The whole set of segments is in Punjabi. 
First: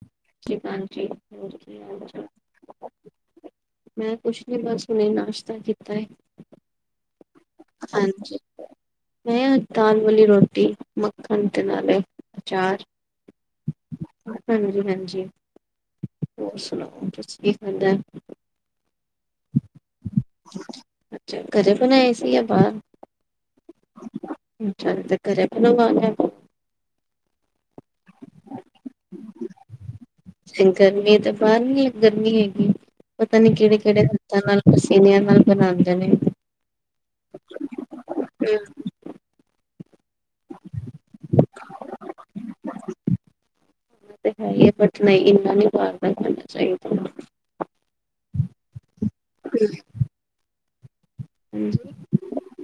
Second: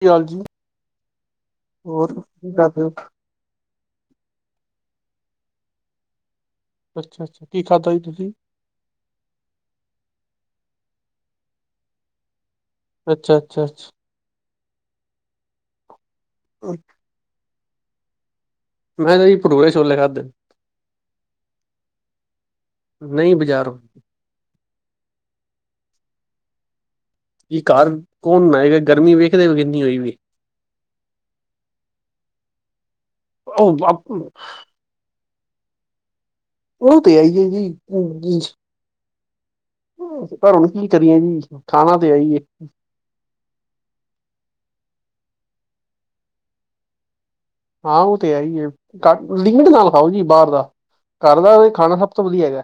ਕੀ ਹਾਲ ਜੀ ਸ਼ਤਾਂ ਜੀ ਹਾਂਜੀ, ਹੋਰ ਕੀ ਹਾਲ ਹੋਰ ਚਾਲ? ਕੀ ਕਰਦੇ ਮੈਂ ਕੁਛ ਨਹੀਂ ਬਸ ਉਨੇ ਨਾਸ਼ਤਾ ਕੀਤਾ ਹੈ ਅੱਛਾ ਅੱਛਾ ਕੀ ਖਾਧਾ ਜੀ ਤੁਸੀਂ ਹਾਂਜੀ ਮੈਂ ਦਾਲ ਵਾਲੀ ਰੋਟੀ ਮੱਖਣ ਤੇ ਨਾਲੇ ਅਚਾਰ ਅੱਛਾ ਅੱਛਾ ਅੱਛਾ ਹਾਂਜੀ ਹਾਂਜੀ ਹੋਰ ਸੁਣਾਓ ਤੁਸੀਂ ਕੀ ਕਰ ਦੇ ਮੈਂ ਕਿਹਾ ਜੀ ਪਟੂਲੇ ਛੋਲੇ ਖਾਧੇ ਅੱਛਾ ਘਰੇ ਬਣਾਏ ਸੀ ਜਾਂ ਨਹੀਂ ਬਜ਼ਾਰੋ ਚੱਲ ਤੇ ਕਰੇ ਪਰੋਣੇ ਕੀ ਕਾਰਰ ਕੌਣ ਨਾਏਗਾ ਗਰਮੀ ਵੇਖਦੇ ਵੀ ਕਿੰਨੀ ਹੋਈ ਵੀ ਗਰਮੀ ਤਾਂ ਬਾਹਰ ਨੀ ਗਰਮੀ ਹੈਗੀ ਪਤਾ ਨੀ ਕਿਹੜੇ ਕਿਹੜੇ ਨਾਲ ਪਸੀਨਿਆਂ ਨਾਲ ਬਣਾਉਂਦੇ ਨੇ ਉਹ ਤੇ ਆਈ ਹੈ ਜੀ ਘੁਣ ਕੀ ਕਰੀਆਂ ਜੀ ਖਾਣਾ ਤੇ ਆਈ ਤੇ ਹੈ ਬਟ ਨਹੀਂ ਇੰਨਾ ਨਹੀਂੀ ਪਾਰਨਾ ਕਰਨਾ ਚਾਹੀਦਾ [inaudible] ਹਾਂ ਉਹ ਤੇ ਹੈ ਹੀ ਹੈ ਕਟਲਿੰਗਡ ਨਾ ਵਖਾਓ ਜੀ ਬਾਹਰ ਦਾ ਘਰ ਦਾ ਖਾਣਾ ਸਭ ਤੋਂ ਵਧੀਆ ਹੈਗਾ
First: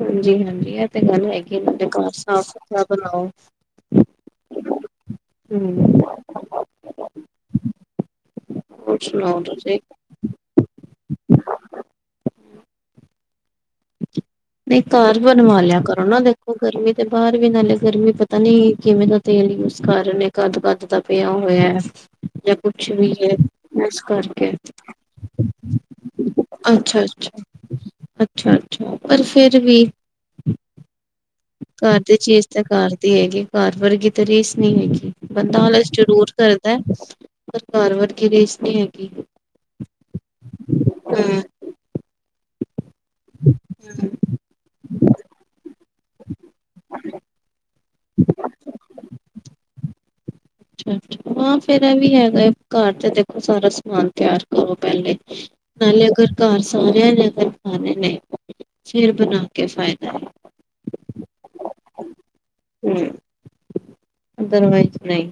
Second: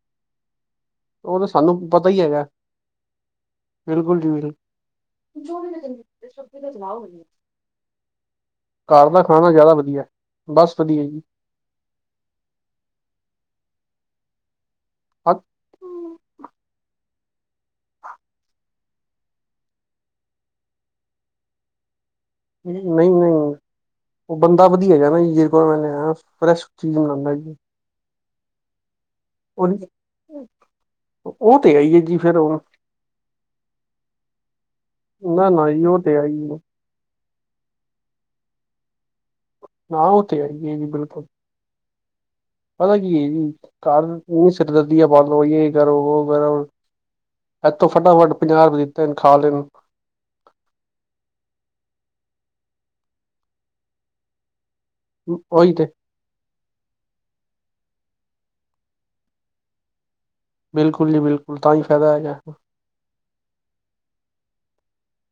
ਹਾਂਜੀ-ਹਾਂਜੀ ਇਹ ਤੇ ਗੱਲ ਉਹ ਤਾਂ ਹੈਗੀ ਇਹਨਾਂ ਸਾਨੂੰ ਦੇ ਪਤਾ ਘਰ ਹੀ ਹੈਗਾ ਸਾਫ ਸੁਥਰਾ ਬਣਾਓ ਬਿਲਕੁਲ ਜੀ ਹੂੰ [inaudible] ਹੋਰ ਘਰ ਦਾ ਸੁਣਾਓ ਖਾਣਾ ਜ਼ਿਆਦਾ ਤੁਸੀਂ? ਵਧੀਆ ਬਸ ਵਧੀਆ ਜੀ ਨਹੀਂ ਘਰ ਬਣਵਾ ਲਿਆ ਕਰੋ ਨਾ ਦੇ ਉਹ ਗਰਮੀ ਦੇ ਬਾਹਰ ਵੀ ਨਾਲੇ ਗਰਮੀ ਪਤਾ ਨੀ ਕਿਵੇਂ ਦਾ ਤੇਲ ਯੂਜ ਕਰ ਰਹੇ ਕੱਦ-ਕੱਦ ਦਾ ਪਿਆ ਓ ਹੋਇਆ ਜਾਂ ਕੁਛ ਨਹੀਂ-ਨਹੀਂ ਵੀ ਹੈ ਇਸ ਉਹ ਕਰਕੇ ਬੰਦਾ ਵਧੀਆ ਜਾ ਨਾ ਜੀ ਜੇ ਕੋਲ ਮੈਂ ਫਰੈਸ਼ ਚੀਜ਼ ਅੱਛਾ-ਅੱਛਾ, ਲਾਇਏ ਅੱਛਾ-ਅੱਛਾ ਪਰ ਫਿਰ ਵੀ ਉਹ ਤੇ ਆਈ ਘਰ ਹੈ ਦੀ ਜੀ ਫੇਰ ਚੀਜ਼ ਤਾਂ ਘਰ ਦੀ ਹੈਗੀ ਘਰ ਵਰਗੀ ਤਾਂ ਰੀਜ਼ ਨਹੀਂ ਹੈਗੀ ਨਾ ਬੰਦਾ ਨਾ ਜੀ ਆਲਸ ਉਹ ਤੇ ਜ਼ਰੂਰ ਆਈ ਕਰਦਾ ਪਰ ਘਾਰ ਵਰਗੀ ਰੀਸ ਨਹੀਂ ਹੈਗੀ ਨਾ ਉਹ ਤੇ ਹੈਗੀਏ ਜੀ ਬਿਲਕੁਲ ਹੂੰ। ਪਤਾ ਕੀ ਹੈ ਜੀ ਘਰ ਇਨੀ ਸਿਰਦਰਦੀਆਂ ਬਾਲੋ ਇਹ ਕਰੋ ਉਹ ਕਰੋ ਇੱਥੋਂ ਫਟਾਫਟ ਪੰਜਾਹ ਰੁਪਏ ਦਿੱਤੇਨ ਖਾ ਲੈਣ ਅੱਛਾ-ਅੱਛਾ ਹਾਂ ਫੇਿਰ ਇਹ ਵੀ ਹੈਗਾ ਘਰ ਤੇ ਦੇਖੋ ਸਾਰਾ ਸਮਾਨ ਤਿਆਰ ਕਰੋ ਉਹੀ ਤੇ ਪਹਿਲੇ-ਪਹਿਲੇ ਅਗਰ ਘਰ ਸਾਰਿਆਂ ਲਿਆ ਕਰ ਹਾਂ ਨਹੀਂ-ਨਹੀਂ ਫਿਰ ਬਣਾ ਕੇ ਫਾਇਦਾ ਹੈ ਬਿਲਕੁਲ ਜੀ ਬਿਲਕੁਲ ਤਾਂ ਹੀ ਫ਼ਾਇਦਾ ਹੈਗਾ ਹਮ ਅਦਰਵਾਈਜ਼ ਨਹੀਂ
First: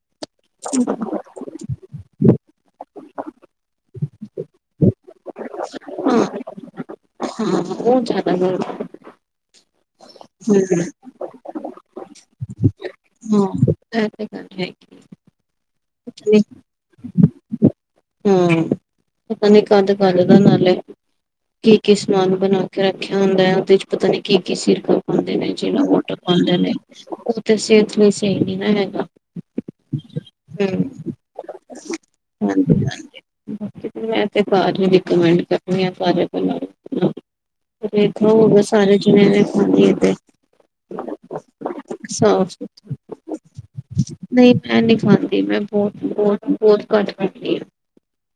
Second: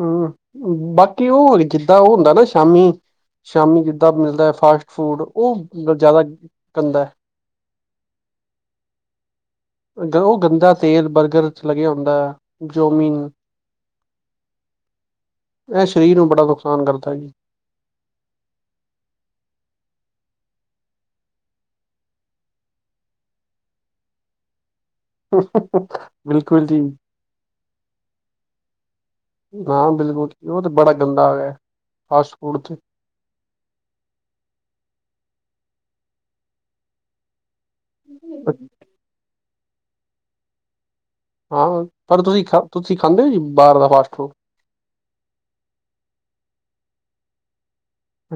ਹਮ ਬਾਕੀ ਉਹ ਜਿੱਦਾਂ ਉਹ ਹੁੰਦਾ ਨਾ ਸ਼ਾਮੀ-ਸ਼ਾਮੀ ਜਿੱਦਾਂ ਮਿਲਦਾ ਫਾਸਟ ਫੂਡ ਉਹ ਜ਼ਿਆਦਾ ਹਾਂ ਗੰਦਾ ਹਾਂ ਉਹ ਜ਼ਿਆਦਾ ਜ਼ ਜੋ ਗੰਦਾ ਤੇਲ ਬਰਗਰ ਚ ਲੱਗਿਆ ਹੁੰਦਾ ਆ ਹਾਂ ਏਤੇ ਹੈ ਇਹ ਸਰੀਰ ਨੂੰ ਬੜਾ ਨੁਕਸਾਨ ਕਰਦਾ ਹੈ ਜੀ ਤਾ ਨਹੀਂ ਕਦ-ਕਦ ਨਾਲੇ ਕੀ-ਕੀ ਸਮਾਨ ਬਣਾ ਕੇ ਰੱਖਿਆ ਹੁੰਦਾ ਹੈ ਉਹਦੇ ਚ ਪਤਾ ਨੀ ਕੀ-ਕੀ ਸਿਰ ਪਾਉਂਦੇ ਨੇ ਜਿਹੜ ਵੋਟ ਪਾਉਂਦੇ ਬਿਲਕੁਲ ਨੇ ਜੀ ਉਹ ਤਾਂ ਸਿਹਤ ਲਈ ਸਹੀ ਨੀ ਨਾ ਹੈਗਾ ਨਾ ਬਿਲਕੁਲ ਉਹ ਤੇ ਹਮ ਬੜਾ ਗੰਦਾ ਫਾਸਟਫੂਡ ਚ- ਹਾਂਜੀ ਹਾਂਜੀ ਬਾਕੀ ਮੈਂ ਤੇ ਘੱਰ ਹੀ ਰਿਕੋਮੈਂਂਟ ਕਰਨੀ ਆ, ਸਾਰੇ ਕੋਲੋਂ ਰੇਖ ਹੋ ਗਏ ਸਾਰੇ ਜਿੰਨਾ ਨੇ ਖਾਣੀਏ ਤੇ ਹਾਂ ਪਰ ਤੁਸੀਂ ਸਾਫ਼ ਖਾ ਤੁਸੀਂ ਖਾਂਦੇ ਹੋ ਜੀ ਬਾਹਰ ਦਾ ਪਾ ਨਹੀਂ ਮੈਂ ਨਹੀਂ ਖਾਂਦੀ ਮੈਂ ਬਹੁਤ-ਬਹੁਤ-ਬਹੁਤ ਘੱਟ ਖਾਂਣੀ ਹਾਂ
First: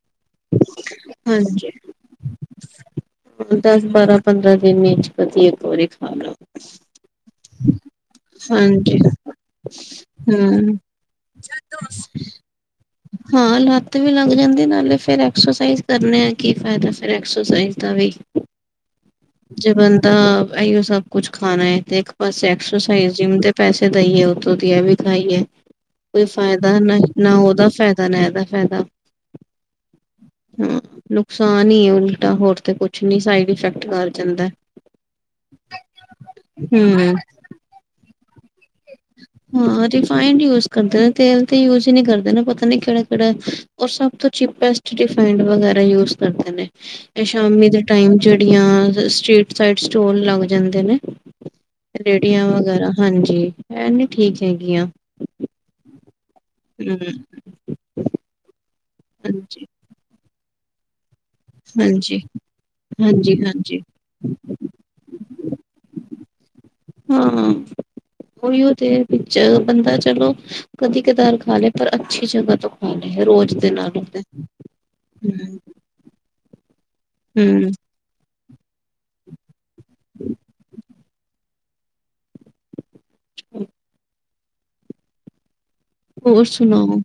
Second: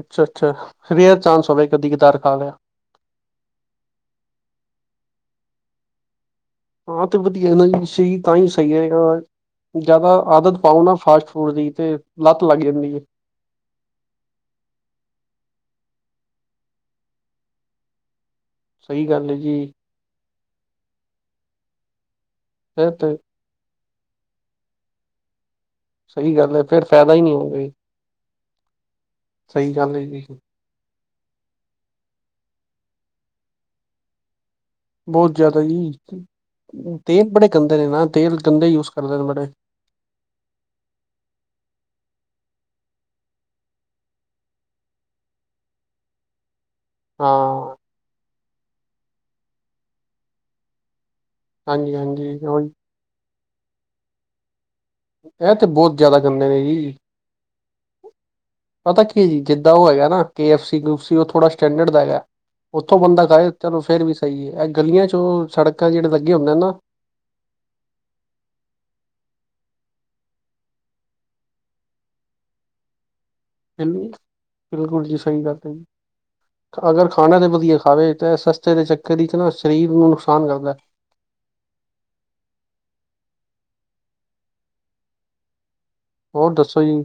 ਅੱਛਾ-ਅੱਛਾ ਰੇਅਰ ਚਾਂਸ ਹੋਵੇ ਹਾਂਜੀ ਕਧੀ ਕਗਾਰ ਖਾ ਲਿਆ ਦਸ ਬਾਰਾਂ ਪੰਦਰਾਂ ਦਿਨ ਵਿੱਚ ਕਦੀ ਇਕ ਵਾਰੀ ਖਾ ਲਯਾ। ਹਾਂ ਤੇ ਵਧੀਆ ਨਾ ਜੀ ਚ ਤਾਂ ਹੀ ਸਹੀ ਹੈ ਹਾਂਜੀ ਜਿਆਦਾ ਆਦਤ ਹਮ ਪਾਓ ਨਾ ਫਾਸਟ ਫੂਡ ਦੀ ਤੇ ਲੱਤ ਲੱਗ ਜਾਂਦੀ ਹੈ ਹਾਂ ਲੱਤ ਵੀ ਲੱਗ ਜਾਂਦੀ ਨਾਲੇ ਫੇਰ ਐਕਸਰਸਾਈਜ਼ ਕਰਨ ਹ ਕੀ ਫਾਇਦਾ ਫਿਰ ਐਕਸਰਸਾਈਜ਼ ਦਾ ਵੀ ਸਹੀ ਗੱਲ ਹੈ ਜੀ ਜੇ ਬੰਦਾ ਇਓ ਸਭ ਕੁਛ ਖਾਣਾ ਤੇ ਇੱਕ ਪਾਸੇ ਫਿਰ ਐਕਸਰਸਾਈਜ਼ ਤੇ ਜਿੰਮ ਦੇ ਪੈਸੇ- ਥ ਦਈਏ ਉਹਥੋਂ ਇਹ ਵੀ ਖਾਈਏ ਕੋਈ ਸਹੀ ਗੱਲ ਹੈ ਫਾਇਦਾ ਫਿਰ ਹੀ ਨਹੀਂ ਨਾ-ਨਾ ਹੋਗਾ ਉਹਦਾ ਫਾਇਦਾ ਨਾ ਇਹਦਾ ਫਾਇਦਾ ਸਹੀ ਗੱਲ ਏ ਜੀ ਹਾਂ ਨੁਕਸਾਨ ਹੀ ਹੈ ਉਲਟਾ ਹੋਰ ਤੇ ਕੁਛ ਨੀ ਸਾਈਡ ਇਫੈਕਟ ਕਰ ਜਾਂਦਾ ਬਹੁਤ ਜਿਆਦਾ ਜੀ ਹਮ ਤੇਲ ਬੜੇ ਗੰਦੇ ਨੇ ਨਾ ਤੇਲ ਗੰਦੇ ਯੂਜ ਕਰਦੇ ਨੇ ਬੜੇ ਹਾਂ ਰਿਫਾਈਡਂ ਯੂਜ ਕਰਦੇ ਨੇ ਤੇਲ ਤੇ ਯੂਜ ਹੀ ਨਹੀਂ ਕਰਦੇ ਨਾ ਪਤਾ ਨੀ ਕਿਹੜਾ-ਕਿਹੜਾ ਰ ਸਭ ਤੋਂ ਚੀਪੈਸਟ ਰਿਫਾਇੰਡ ਵਗੈਰਾ ਯੂਜ ਕਰਦੇ ਨੇ ਤੇ ਹਾਂ ਸ਼ਾਮੀ ਦੇ ਟਾਇਮ ਜੇੜੀਆਂ ਸਟ੍ਰੀਟ ਸਾਇਡ ਸਟੋਰ ਲਗ ਜਾਂਦੇ ਨੇ ਹਾਂਜੀ ਹਾਂਜੀ ਰੇੜੀਆਂ ਉਹੀ ਵਗੈਰਾ ਹਾਂਜੀ ਇਹ ਨੀ ਠੀਕ ਹੈਗੀਆਂ। ਇਹ ਤੇ ਬਹੁਤ ਜ਼ਿਆਦਾ ਗੰਦੇ ਨੇ ਜੀ। ਹਮ ਪਤਾ ਕੇ ਹੈ ਜੀ ਹਾਂਜੀ ਜਿੱਦਾਂ ਉਹ ਹੈਗਾ ਨਾ ਕੇ ਐਫ ਸੀ ਗਰੁੱਪ ਸੀ ਉਥੋਂ ਥੋੜਾ ਸਟੈਂਡਰਡ ਦਾ ਹਾਂਜੀ ਹੈਗਾ, ਉੱਥੋਂ ਬੰਦਾ ਹਾਂਜੀ ਖਾਏ ਚਲੋ ਹਾਂਜੀ ਫੇਰ ਵੀ ਸਹੀ ਹੈ ਇਹ ਗਲੀਆਂ ਚੋਂ ਸੜਕਾਂ ਜਿਹੜੇ ਲੱਗੇ ਹੁੰਦੇ ਨਾ- ਹਾਂ। ਉਹੀਓ ਦੇਰ ਵਿੱਚ ਬੰਦਾ ਚਲੋ ਕਦੀ-ਕਧਾਰ ਖਾ ਲੇ ਪਰ ਅੱਛੀ ਜਗ੍ਹਾ ਤੋਂ ਖਾ ਲੇ। ਰੋਜ਼ ਦੇ ਨਾਲ ਬਿਲ ਹੁੰਦਾ ਬਿਲਕੁਲ ਜੀ ਸਹੀ ਗੱਲ ਹੈ । ਜੀ ਅਗਰ ਖਾਣਾ ਤੇ ਵਧੀਆ ਖਾਵੇ ਚਾਹੇ ਸਸ ਤੇ ਦੇ ਚੱਕਰ ਵਿੱਚ ਨਾ ਸਰੀਰ ਨੂੰ ਨੁਕਸਾਨ ਕਰਦਾ। [unintelligible] ਹੋਰ ਦੱਸੋ ਜੀ ਸੁਣਾੋਓ।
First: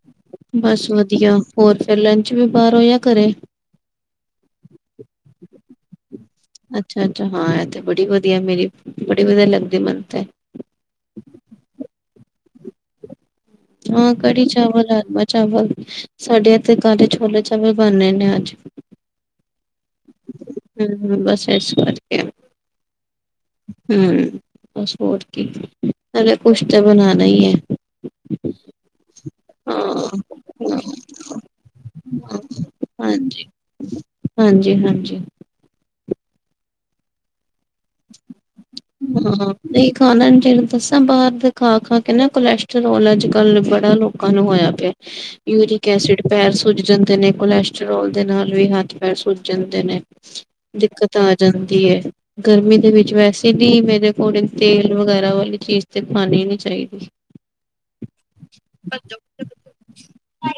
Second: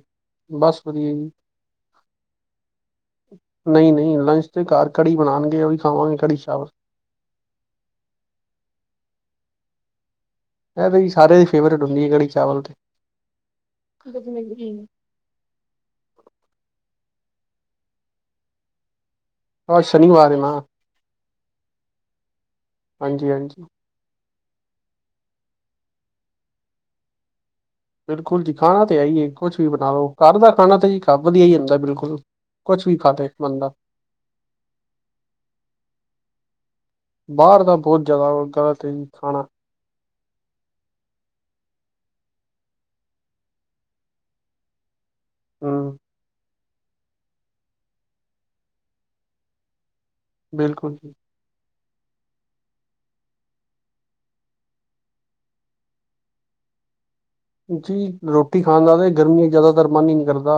ਬਸ ਵਧੀਆ ਹੋਰ ਫਿਰ ਲੰਚ ਵੀ ਬਾਹਰੋ ਤਾਂ ਘੱਰੇ। ਨਹੀਂ ਨਹੀਂ ਲੰਚ ਤੇ ਘਰ ਕੜੀ ਬਣਾਣਗੇ ਉਹ ਵੀ ਖਾਵਾਂਗੇ ਕੜੀ। ਚਾਵਲ ਅੱਛਾ, ਅੱਛਾ ਹਾਂ ਇਹ ਤੇ ਬੜੀ ਵਧੀਆ ਮੇਰੀ ਬੜੀ ਵਧੀਆ ਲੱਗਦੀ ਮੈਨ ਤੇ ਇਹ ਬਈ ਸਾਰੇਆਂ ਦੀ ਫੇਵਰੇਟ ਹੁੰਦੀ ਹੈ ਕੜੀ ਚਾਵਲ ਤੇ ਹਾਂ ਅੱਜ ਕੜੀ-ਚਾਵਲ, ਰਾਜਮਾ‌-ਚਾਵਲ ਸਾਡੇ ਇੱਥੇ ਕਾਲੇ ਛੋਲੇ-ਚਾਵਲ ਵੇੇ ਬਣੇ ਨੇ ਅੱਜ। ਉਹ ਅੱਜ ਸ਼ਨੀਵਾਰ ਏ ਨਾ। ਹੂੰ ਬਸ ਇਸ ਕਰਕੇ। ਹਾਂਜੀ-ਹਾਂਜੀ। ਹੂੰ ਬਸ ਹੋਰ ਕਿ ਨਾਲੇ ਕੁਛ ਤਾਂ ਬਣਾਣਾ ਹੀ ਹੈ। ਬਿਲਕੁਲ ਜੀ ਖਾਣਾ ਤੇ ਹੈ‌ ਹੀ ਏ ਕੁਛ ਵੀ ਬਣਾ ਹਾਂ ਲਓ ਘੱਰ ਦਾ ਖਾਣਾ ਤਾਂ ਹਾਂ, ਜੀਾ ਵਧੀਆ ਹੀ ਹੁੰਦਾ ਬਿਲਕੁਲ ਕੁਛ ਵੀ ਖਾਤੇ ਬੰਦਾ ਹਾਂਜੀ- ਹਾਂਜੀ। ਬਾਹਰ ਤਾਂ ਬਹੁਤ ਜ਼ਿਆਦਾ ਹੋ ਕਾ ਹੂੰ ਹਾਂ ਨਹੀਂ। ਖਾਣਾ ਨੂੰ ਜਿਹੜਾ ਦੱਸਾਂ ਬਾਹਰ ਦੇ ਖਾ-ਖਾ ਕੇ ਨਾ ਕੋਲੈਸਟਰ੍ਰੋਲ ਅੱਜ-ਕੱਲ ਬੜਾ ਲੋਕਾਂ ਨੂੰ ਹੋਇਆ ਪਿਆ। ਯੂਰਿਕ ਹੂੰ ਐਸਿਡ ਪੈਰ ਸੁੱਜ ਜਾਂਦੇ ਨੇ ਕੋਲੈਸਟਰ੍ਰੋਲ ਦੇ ਨਾਲ ਵੀ ਹੱਥ ਪੈਰ ਸੁੱਜ ਜਾਂਦੇ ਨੇ। ਬਿਲਕੁਲ ਦਿੱਕਤ ਆ ਜਾਂਦੀ ਏ ਗਰਮੀ ਦੇ ਵਿੱਚ ਵੈਸੇ ਜਦੀ ਮੇਰੇ ਅਕੋਰਡਿੰਗ ਤੇਲ ਵਗੈਰਾ ਵਾਲੀ ਚੀਜ਼ ਤੇ ਖਾਣੀ ਨੀ ਚਾਹੀਦੀ। ਜੀ ਰੋਟੀ ਖਾਦਾ ਤਾਂ ਗਰਮੀਆਂ ਜ਼ਿਆਦਾਤਰ ਮਨ ਹੀ ਨੀ ਕਰਦਾ।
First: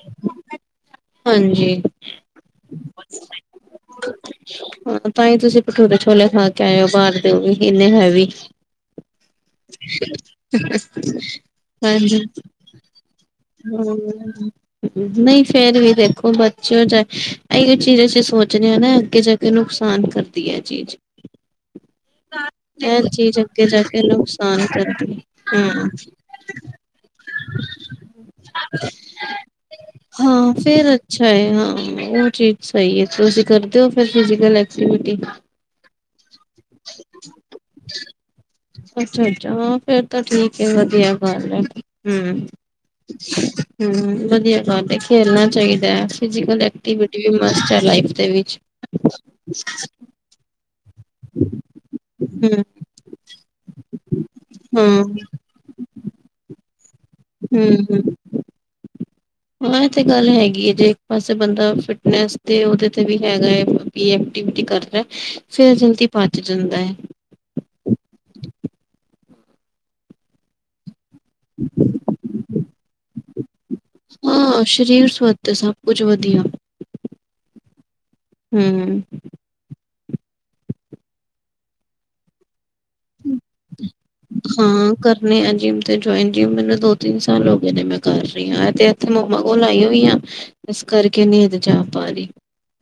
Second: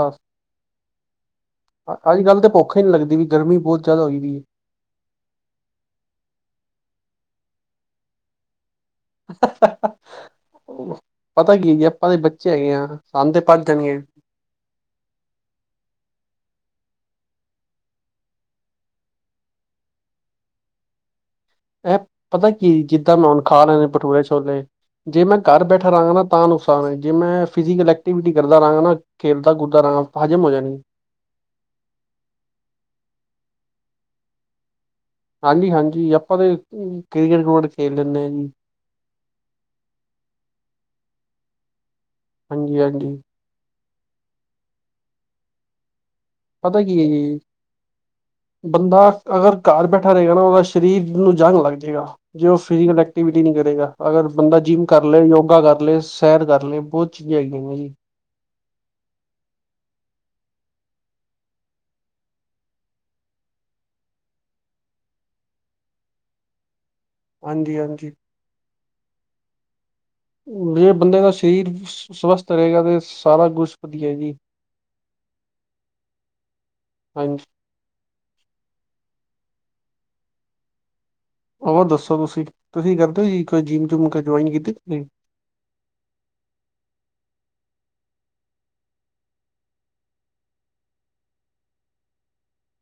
ਹਾਂਜੀ ਅੱਜ ਕੱਲ੍ਹ ਤਾਂ ਭੁੱਖੇ ਹੀ ਨਹੀਂ ਲੱਗਦੀ ਵੀ ਗਰਮੀ ਬਹੁਤ ਜ਼ਿਆਦਾ ਹੋਈ ਦੀ ਏ। ਹਾਂ ਤਾਂ ਹੀ ਤੁਸੀਂ ਭਟੂਰੇ ਛੋਲੇ ਖਾ ਕੇ ਆਏਓ ਬਾਹਰ ਦਿਓ ਵੀ ਇੰਨੇ ਹੈਵੀ ਪਤਾ ਕੀ ਹੈ ਜੀ ਆਪਾਂ ਦੇ ਹਾਂਜੀ ਬੱਚੇ ਹੈਗੇ ਆ ਸਾਨੂੰ ਤੇ ਭੱਜ ਹੂੰ। ਜਾਣਗੇ ਨਹੀਂ ਫੇਰ ਵੀ ਦੇਖੋ ਬੱਚ ਅੱਛੇ ਹੋ ਚਾਏ ਇਹੀਓ ਚੀਜ਼ ਅਸੀਂ ਸੋਚਦੇ ਹਾਂ ਨਾ ਅੱਗੇ ਜਾ ਕੇ ਨੁਕਸਾਨ ਕਰਦੀ ਹੈ ਇਹ ਚੀਜ਼। ਐਪ ਪਤਾ ਕੀ ਜਿੱਦਾਂ ਮੈਂ ਹੁਣ ਖਾ ਅੱਗੇ ਲੈ ਜਾ ਨੇ ਕੇ ਬਟੂਲੇ ਛੋਲੇ ਨੁਕਸਾਨ ਕਰਦੀ ਜੇ ਮੈਂ ਹੈ ਘਰ ਹਾਂ ਬੈਠਾ ਰਹਾਂਗਾ ਨਾ ਤਾਂ ਨੁਕਸਾਨ ਹੋਏ ਜਿੰਮ ਮੈਂ ਫਿਜ਼ਕਲ ਐਕਟੀਵਿਟੀ ਕਰਦਾ ਰਹਾਂਗਾ ਨਾ ਖੇਲਦਾ ਕੁਦਦਾ ਰਹਾਂ ਹਜ਼ਮ ਹੋ ਹਾਂ ਜਣ ਗੇ। ਫੇਰ ਅੱਛਾ ਹੈ ਹਾਂ ਉਹ ਚੀਜ਼ ਸਹੀ ਹੈ, ਤੁਸੀਂ ਕਰਦੇ ਹੋ ਫਿਜੀਕਲ ਐਕਟੀਵਿਟੀ। ਹਾਂਜੀ, ਹਾਂਜੀ ਆਪਾਂ ਤੇ ਕ੍ਰਿਕਟ ਕ੍ਰਿਕਟ ਖੇਲ ਲੈਂਦੇ ਹਾਂ ਜੀ। ਅੱਛਾ, ਅੱਛਾ ਫੇਰ ਤਾਂ ਠੀਕ ਵਧੀਆ ਗੱਲ ਹੈ। ਹਮ, ਹਾਂਜੀ ਹਾਂਜੀ ਹਮ ਵਧੀਆ ਗੱਲ ਏ ਖੇਲਣਾ ਚਾਹੀਦਾ। ਫਿਜ਼ਕਲ ਪਤਾ ਕੀ ਹੈ ਐਕਟੀਵਿਟੀ ਵੀ ਮਸਟ ਹੈ ਲਾਈਫ ਦੇ ਵਿੱਚ ਜੀ ਬੰਦਾ ਅਗਰ ਘਰ ਬੈਠਾ ਰਹੇਗਾ ਨਾ ਉਹਦਾ ਸ਼ਰੀਰ ਨੂੰ ਜੰਗ ਲੱਗ ਜਾਏਗਾ ਜੇ ਉਹ ਹੂੰ-ਹੂੰ-ਹੂੰ-ਹੂੰ ਫਿਜ਼ਕਲ ਐਕਟੀਵਿਟੀ ਨਹੀਂ ਕਰੇਗਾ ਅਗਰ ਬੰਦਾ ਜਿੰਮ ਕਰ ਹਾਂ ਲਏ ਯੋਗਾ ਕਰ ਲਏ। ਸੈਰ ਕਰ ਲਈਏ ਬਹੁਤ ਚੀਜ਼ਾਂ ਹੈਗੀਆਂ ਨੇ ਜੀ। ਹੂੰ-ਹੂੰ, ਹਾਂ ਇਹ ਤੇ ਗੱਲ ਹੈਗੀ ਹੈ, ਜੇ ਇੱਕ ਪਾਸੇ ਬੰਦਾ ਫਿਟਨੈਸ ਤੇ ਉਹਦੇ ਤੇ ਵੀ ਹੈਗਾ ਹੈ। ਐਕਟੀਵਿਟੀ ਕਰਦਾ ਫੇਰ ਜਲਦੀ ਪਚ ਜਾਂਦਾ ਹੈ। ਹਾਂਜੀ ਹਾਂਜੀ। ਬੰਦੇ ਦਾ ਸਰੀਰ ਸਵਸਥ ਰਹੇਗਾ ਤੇ ਸਾਰਾ ਕੁਛ ਵਧੀਆ ਜੀ। ਰ ਸਰੀਰ ਸਵੱਥ ਸਭ ਕੁਛ ਵਧੀਆ। ਹਾਂਜੀ। ਹਮ। ਉਹ ਦੱਸੋ ਤੁਸੀਂ ਤੁਸੀਂ ਕਰਦੇ ਹੋ ਜੀ। ਕੋਈ ਜਿੰਮ ਜੁਮ ਕ ਜੁਆਇਨ ਕੀਤੀ ਹਾਂ ਤੁਸੀਂ ਕਰਨੇ ਅਜੀਮ ਤੇ ਜੋਇੰਜੀਮ ਮੈਨੂੰ ਦੋ ਤਿੰਨ ਸਾਲ ਹੋ ਗਏ ਨੇ ਮੈਂ ਕਰ ਰਹੀ ਹ ਤੇ ਇੱਥੇ ਮੰਮਾ ਕੋ ਲਾਈ ਹੋਈ ਆ ਇਸ ਕਰਕੇ ਨੀਂਦ ਜਾ ਪਾ ਰਹੀ।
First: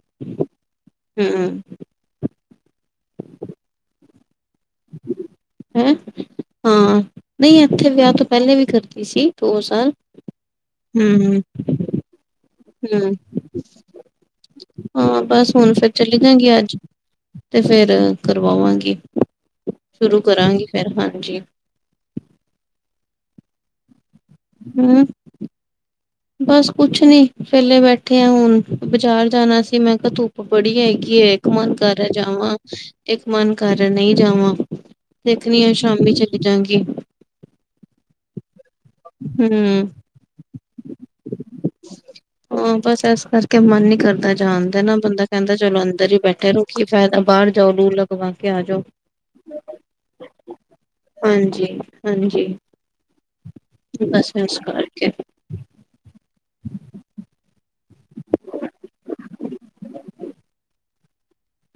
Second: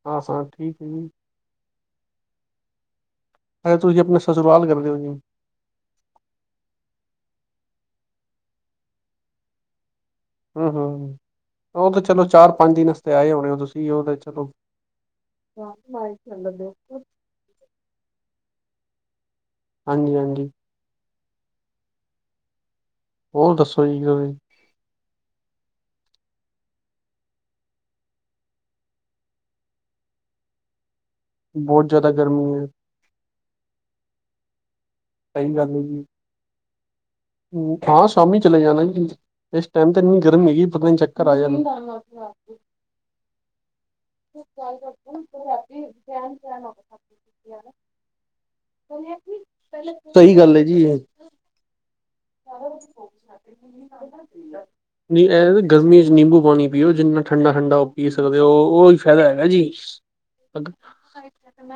ਹਾਂ ਹਾਂ ਠੀਕ ਹੈ ਜੀ ਹਮ ਅ ਤੁ ਜੀ ਆਪਣੇ ਸ ਸੁਰਆਾਲ ਕਰਦੇ ਹੋ ਜ। ਹੈਂ ਹਾਂ ਨਹੀਂ ਇੱਥੇ ਵਿਆਹ ਤੋਂ ਪਹਿਲੇ ਵੀ ਕਰਦੀ ਸੀ ਦੋ ਸਾਲ। ਹਮ ਹਮ ਉਹ ਤੇ ਚਲੋ ਚਾਰ ਪੰਜ ਹਮ ਨਸਤੇ ਆਏ ਹੋਣੇ ਹੋ ਤੁਸੀ ਉਹ ਚਲੋ ਹਾਂ ਬਸ ਹੁਣ ਫਿਰ ਚਲੀ ਜਾਂਗੀ ਅੱਜ ਤੇ ਫੇਰ ਕਰਵਾਵਾਂਗੀ ਹਾਂਜੀ ਸ਼ੁਰੂ ਹਾਂਜੀ ਕਰਾਂਗੀ ਫੇਰ ਹਾਂਜੀ। ਹੋਰ ਦੱਸੋ ਜੀ। ਹਮ। ਬਸ ਕੁਛ ਨੀ ਪਲੇ ਬੈਠੇ ਆ ਹੁਣ ਬਾਜ਼ਾਰ ਜਾਣਾ ਸੀ ਮੈਂ ਕਿਹਾ ਧੁੱਪ ਬੜੀ ਹੈਏਗੀ। ਕੀ ਇੱਕ ਮਨ ਬਹੁਤ ਕਰਹਾ ਜ਼ਿਆਦਾ ਜਾਵਾਂ ਗਰਮੀ ਹੈ ਇੱਕ ਮਨ ਕਰ ਰਿਹਾ ਨਹੀਂ ਜਾਵਾਂ। ਦੇਖਣੀ ਆ ਸ਼ਾਮੀ ਚਲੇ ਜਾਗੀ। ਹਮ ਹਾਂ ਸ਼ਾਮੀ ਚਲੇ ਜਾਣਾ। ਇਸ ਹੂੰ ਟਾਈਮ ਤੇ ਇੰਨੀ ਗਰਮੀ ਹੈਗੀ ਪਤਾ ਚੱਕਰ ਆ ਜਾ-' ਹਾਂ ਬਸ ਇਸ ਕਰਕੇ ਮਨ ਕਰਦਾ ਜਾਣਦਾ ਨਾ ਬੰਦਾ ਕਹਿੰਦਾ ਚਲੋ ਅੰਦਰ ਹੀ ਬੈਠੇ ਰੁ ਕੀ ਫਾਇਦਾ ਬਾਹਰ ਜਾਓ ਦੂਰ ਲਗਵਾ ਕੇ ਆ ਜਾਓ। ਸਹੀ ਗੱਲ ਹੈ ਜੀ। ਹਾਂਜੀ ਹਾਂਜੀ। ਬਸ ਇਸ ਕਰਕੇ ਨਹੀਂ ਇਹ ਗਰਮੀ ਚ ਨਹੀਂ ਨਿੰਬੂ ਪਾਣੀ ਪੀਓ ਜਨਾ ਠੰਡਾ ਠੰਡਾ ਉਹ ਪੀ ਸਕਦੇ ਹੋ। ਫਾਇਦਾ ਹੈਗਾ ਜੀ।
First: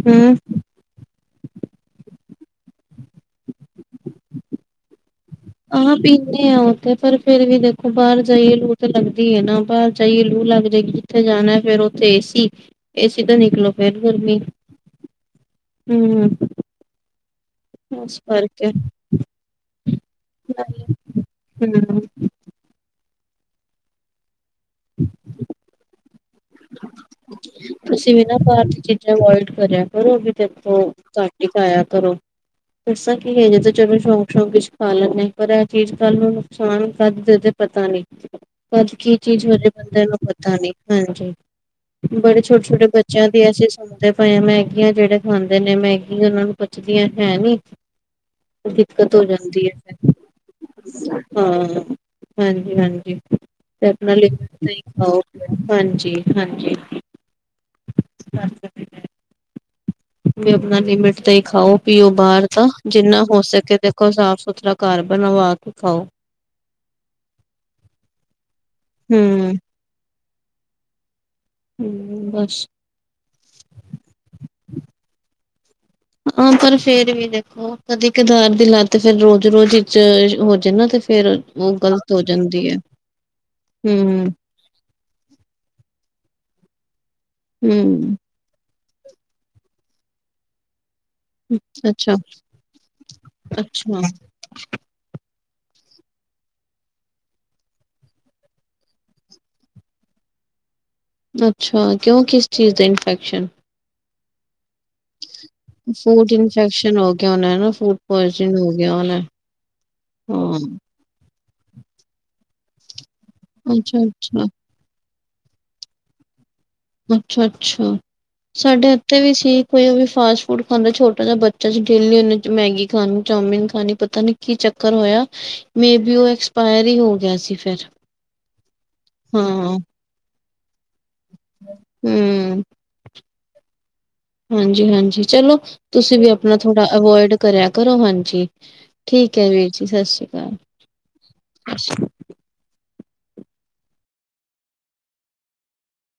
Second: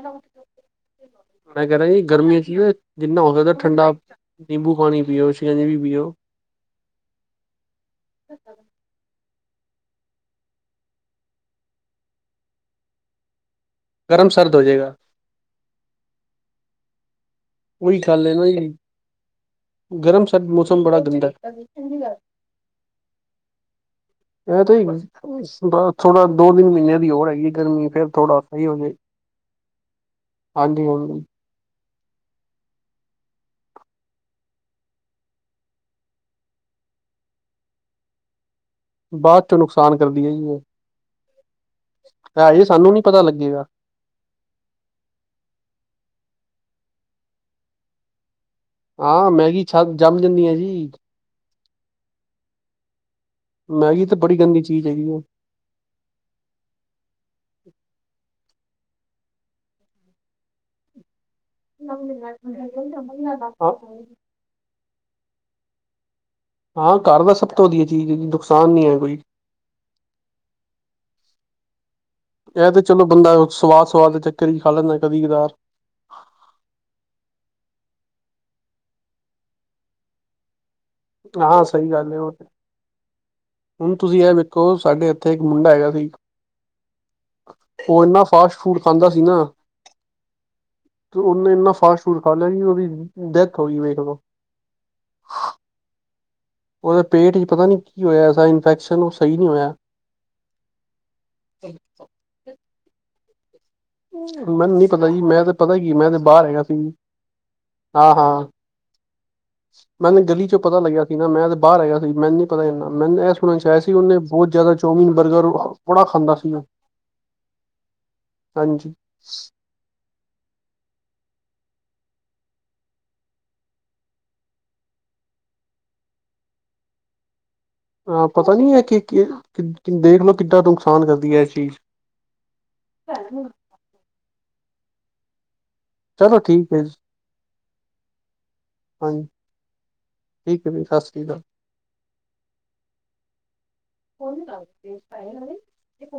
ਹੂੰ ਮੈਂ ਕਹਿ ਰਿਹਾ ਜੀ ਗਰਮੀਆਂ ਚ ਜਿੰਨਾ ਹੋ ਸਕਦਾ ਠੰਡਾ ਨਿੰਬੂ ਪਾਣੀ ਪੀਓ। ਸ਼ਿਕੰਜਵੀ ਆਹ ਪੀਓ ਪੀਂਦੇ ਆਾਂ ਉੱਥੇ ਪਰ ਫੇਰ ਵੀ ਦੇਖੋ ਬਾਹਰ ਜਾਈਏ ਲੂਟ ਲੱਗਦੀ ਹੈ ਨਾ। ਬਾਹਰ ਜਾਈਏ ਲੂ ਲੱਗ ਜਾਏਗੀ ਜਿੱਥੇ ਜਾਣਾ ਫੇਰ ਉੱਥੇ ਏਸੀ ਏਸੀ ਦਾ ਨਿਕਲੋ ਫੀਰ ਗਰਮ ਗਰਮੀ ਸਰਦ ਹੋ ਜਾਏਗਾ ਹਮ ਉਹੀ ਖੱਲ ਹੈ ਨਾ ਜੀ। ਗਰਮ ਸਰਦ ਮੌਸਮ ਬੜਾ ਗੰਦਾ। ਹੂੰ ਇਹ ਤੁਹੀ ਬੜਾ ਥੋੜਾ ਦੋ ਤਿੰਨ ਮਹੀਨਿਆਂ ਦੀ ਹੋਰ ਹੈਗੀ ਗਰਮੀ ਫੇਿਰ ਥੋੜਾ ਸਹੀ ਹੋ ਜਾਏ। ਓਹ ਵੀ ਦੇਖੋ ਹਾਂਜੀ ਹਾਂਜੀ ਘਟ ਖ਼ਾਯਾਂ ਕਰੋ ਦੱਸਾਂ ਕੀ ਹੈ ਜ ਤੇ ਚਲੋ ਸ਼ੌਕ ਸ਼ੌਂਕ ਚ ਖਾ ਲੈਂਦੇ ਹ ਪਰ ਇਹ ਚੀਜ਼ ਕੱਲ ਨੂੰ ਨੁਕਸਾਨ ਕਰਦੇ ਤੇ ਪਤਾ ਨੀ ਅੱਜ ਕੀ ਬਾਅਦ ਚੀਜ਼ ਚੋਂ ਵਜੇ ਨੁਕਸਾਨ ਬੰਦੇ ਨੂੰ ਕਰਦੀ ਹੈ ਜੀ ਪਤਾ ਨੀ ਹਾਂਜੀ। ਬੜੇ ਹੈ ਛੋਟੇ ਜੀ ਛੋਟੇ ਸਾਨੂੰ ਨੀ ਪਤਾ ਬੱਚਿਆਂ ਦੀ ਲੱਗੇਗਾ ਅਸੀਂ ਸੁਣਦੇ ਪਏ ਹਾਂ ਮੈਗੀਆਂ ਜਿਹੜੇ ਖਾਂਦੇ ਨੇ ਮੈਗੀ ਉਹਨਾਂ ਨੂੰ ਪੁੱਚਦੀਆਂ ਹੈ ਨੀ ਦਿੱਕਤ ਹੋ ਹਾਂ ਮੈਗੀ ਜਾਂਦੀ ਛ ਹੈ ਜੰਮ ਜਾਂਦੀ ਹੈ ਜੀ ਫੇਰ ਹਾਂ ਹਾਂਜੀ ਹਾਂਜੀ। ਤੇ ਮੈਗੀ ਆਪਣਾ ਤਾਂ ਲਾਈਕ ਬੜੀ ਗੰਦੀ ਚੀਜ਼ ਹੈਗੀ ਹੈ ਖਓ ਪੀਓ ਹਾਂਜੀ। ਹਾਂਜੀ ਆਪਣਾ ਲਮ [unintelligible] ਤੇ ਹੀ ਖਾਓ ਪੀਓ ਬਾਹਰ ਤਾਂ ਜਿੰਨਾ ਹੋ ਸਕੇ ਦੇਖੋ ਸਾਫ਼ ਸੁਥਰਾ ਘਰ ਬਣਵਾ ਕੇ ਦਿਖਾਓ। ਹਾਂ ਘਰ ਦਾ ਸਭ ਤੋਂ ਵਧੀਆ ਚੀਜ਼ ਨੁਕਸਾਨ ਨਹੀਂ ਹੈ ਕੋਈ। ਹੂੰ ਹੂੰ ਬਸ ਇਹ ਤੇ ਚਲੋ ਬੰਦਾ ਸਵਾਦ ਸਵਾਦ ਦੇ ਚੱਕਰ ਹੀ ਖਾ ਲੈਂਦਾ ਕਦੀ ਕਦਾਰ। ਹਾਂ ਪਰ ਫੇਰ ਵੀ ਦੇਖੋ ਕਦੀ ਕਦਾਰ ਦੀ ਲੱਤ ਫੇਿਰ ਰੋਜ਼ ਰੋਜ਼ ਵਿੱਚ ਹੋ ਜਾਇ ਨਾ ਤੇ ਫੇਿਰ ਹਾਂ ਉਹ ਸਹੀ ਗੱਲ ਗ਼ਲਤ ਹੈ ਹੋ ਉਹ ਤੇ ਜਾਂਦੀ ਹੈ ਹੁਣ ਤੁਸੀਂ ਹੂੰ, ਇਹ ਵੇਖੋ ਸਾਡੇ ਇੱਥੇ ਇੱਕ ਮੁੰਡਾ ਹੈਗਾ ਸੀ ਉਹ ਹੂੰ ਇੰਨਾ ਫਾਸਟ ਫੂਡ ਖਾਂਦਾ ਸੀ ਨਾ ਤੇ ਉਹਨੇ ਇੰਨਾ ਫਾਸਟ ਅੱਛਾ, ਫੂਡ ਖਾ ਲਿਆ ਕਿ ਉਹਦੀ ਡੈਥ ਹੋ ਗਈ ਵੇਖ ਅੱਛਾ। ਲਓ ਉਹਦੇ ਪੇਟ ਚ ਪਤਾ ਨਹੀਂ ਕੀ ਹੋਇਆ ਐਸਾ ਇਨਫੈਕਸ਼ਨ ਉਹ ਸਹੀ ਨਹੀਂ ਹੋਇਆ ਅੱਛਾ ਕਿਉਂ ਕਿਸ ਚੀਜ਼ ਦੀ ਇਨਫੈਕਸ਼ਨ ਮੈਨੂੰ ਨੀ ਪਤਾ ਜੀ ਮੈਂ ਤੇ ਪਤਾ ਕੀ ਮੈਂ ਤੇ ਫੂਡ ਬਾਹਰ ਹੈਗਾ ਸੀ ਇਨਫੈਕਸ਼ਨ ਹੋ ਗਿਆ ਹੋਣਾ ਨਾ ਫੂਡ ਹਾਂ ਹਾਂ ਪੁਆਇਜਨ ਹੋ ਗਿਆ ਹੋਣਾ ਮੈਨੂੰ ਗਲੀ ਚੋਂ ਹਾਂ ਪਤਾ ਲੱਗਿਆ ਸੀ ਨਾ ਮੈਂ ਬਾਹਰ ਆਇਆ ਸੀ ਮੈਨੂੰ ਨੀ ਪਤਾ ਜਾਂਨਾ ਮੈਨੂੰ ਚਾਹਆ ਸੀ ਉਹਨੇ ਅੱਛਾ-ਅੱਛਾ, ਬਹੁਤ ਜ਼ਿਆਦਾ ਚੌਮੀਨ ਬਰਗਰ ਬੜਾ ਖਾਂਦਾ ਸੀ ਉਹ ਅੱਛਾ ਅੱਛਾ ਹਾਂਜੀ ਸਾਡੇ ਇੱਥੇ ਵੀ ਸੀ ਕੋਈ ਉਹ ਵੀ ਫਾਸਟ ਫੂਡ ਖਾਂਦਾ ਛੋਟਾ ਜਿਹਾ ਬੱਚਾ ਜਿੱਥੇ ਚ ਮੈਗੀ ਖਾਣੀ ਚੋਮਿਨ ਖਾਣੀ ਪਤਾ ਨੀ ਕੀ ਚੱਕਰ ਹੋਇਆ ਮੇ ਬੀ ਓਹ ਐਕਸਪਾਇਰੀ ਇਹ ਵੀ ਹੋ ਸੀ ਫਿਰ ਹਾਂ ਪਤਾ ਨੀ ਹੈ ਕਿ ਕੀ ਦੇਖਲੋ ਕਿੱਡਾ ਦੂਖ ਖਾਨ ਕਰਦੀ ਹੈ ਇਹ ਚੀਜ਼ ਹੂੰ। ਜਿਵੇਂ ਹਾਂਜੀ ਚਲੋ ਤੁਸੀਂ ਵੀ ਚਲੋ ਆਪਣਾ ਠੀਕ ਹੈ ਥੋੜਾ ਜੀ ਅਵੋਇਡ ਕਰਿਆ ਕਰੋ ਹਾਂਜੀ ਹਾਂਜੀ ਠੀਕ ਹੈ ਵੀਰ ਜੀ ਸਤਿ ਸ਼੍ਰੀ ਅਕਾਲ ਠੀਕ ਹੈ ਅੱਛਾ ਹਣ ਦੱਸ ਦਈਏ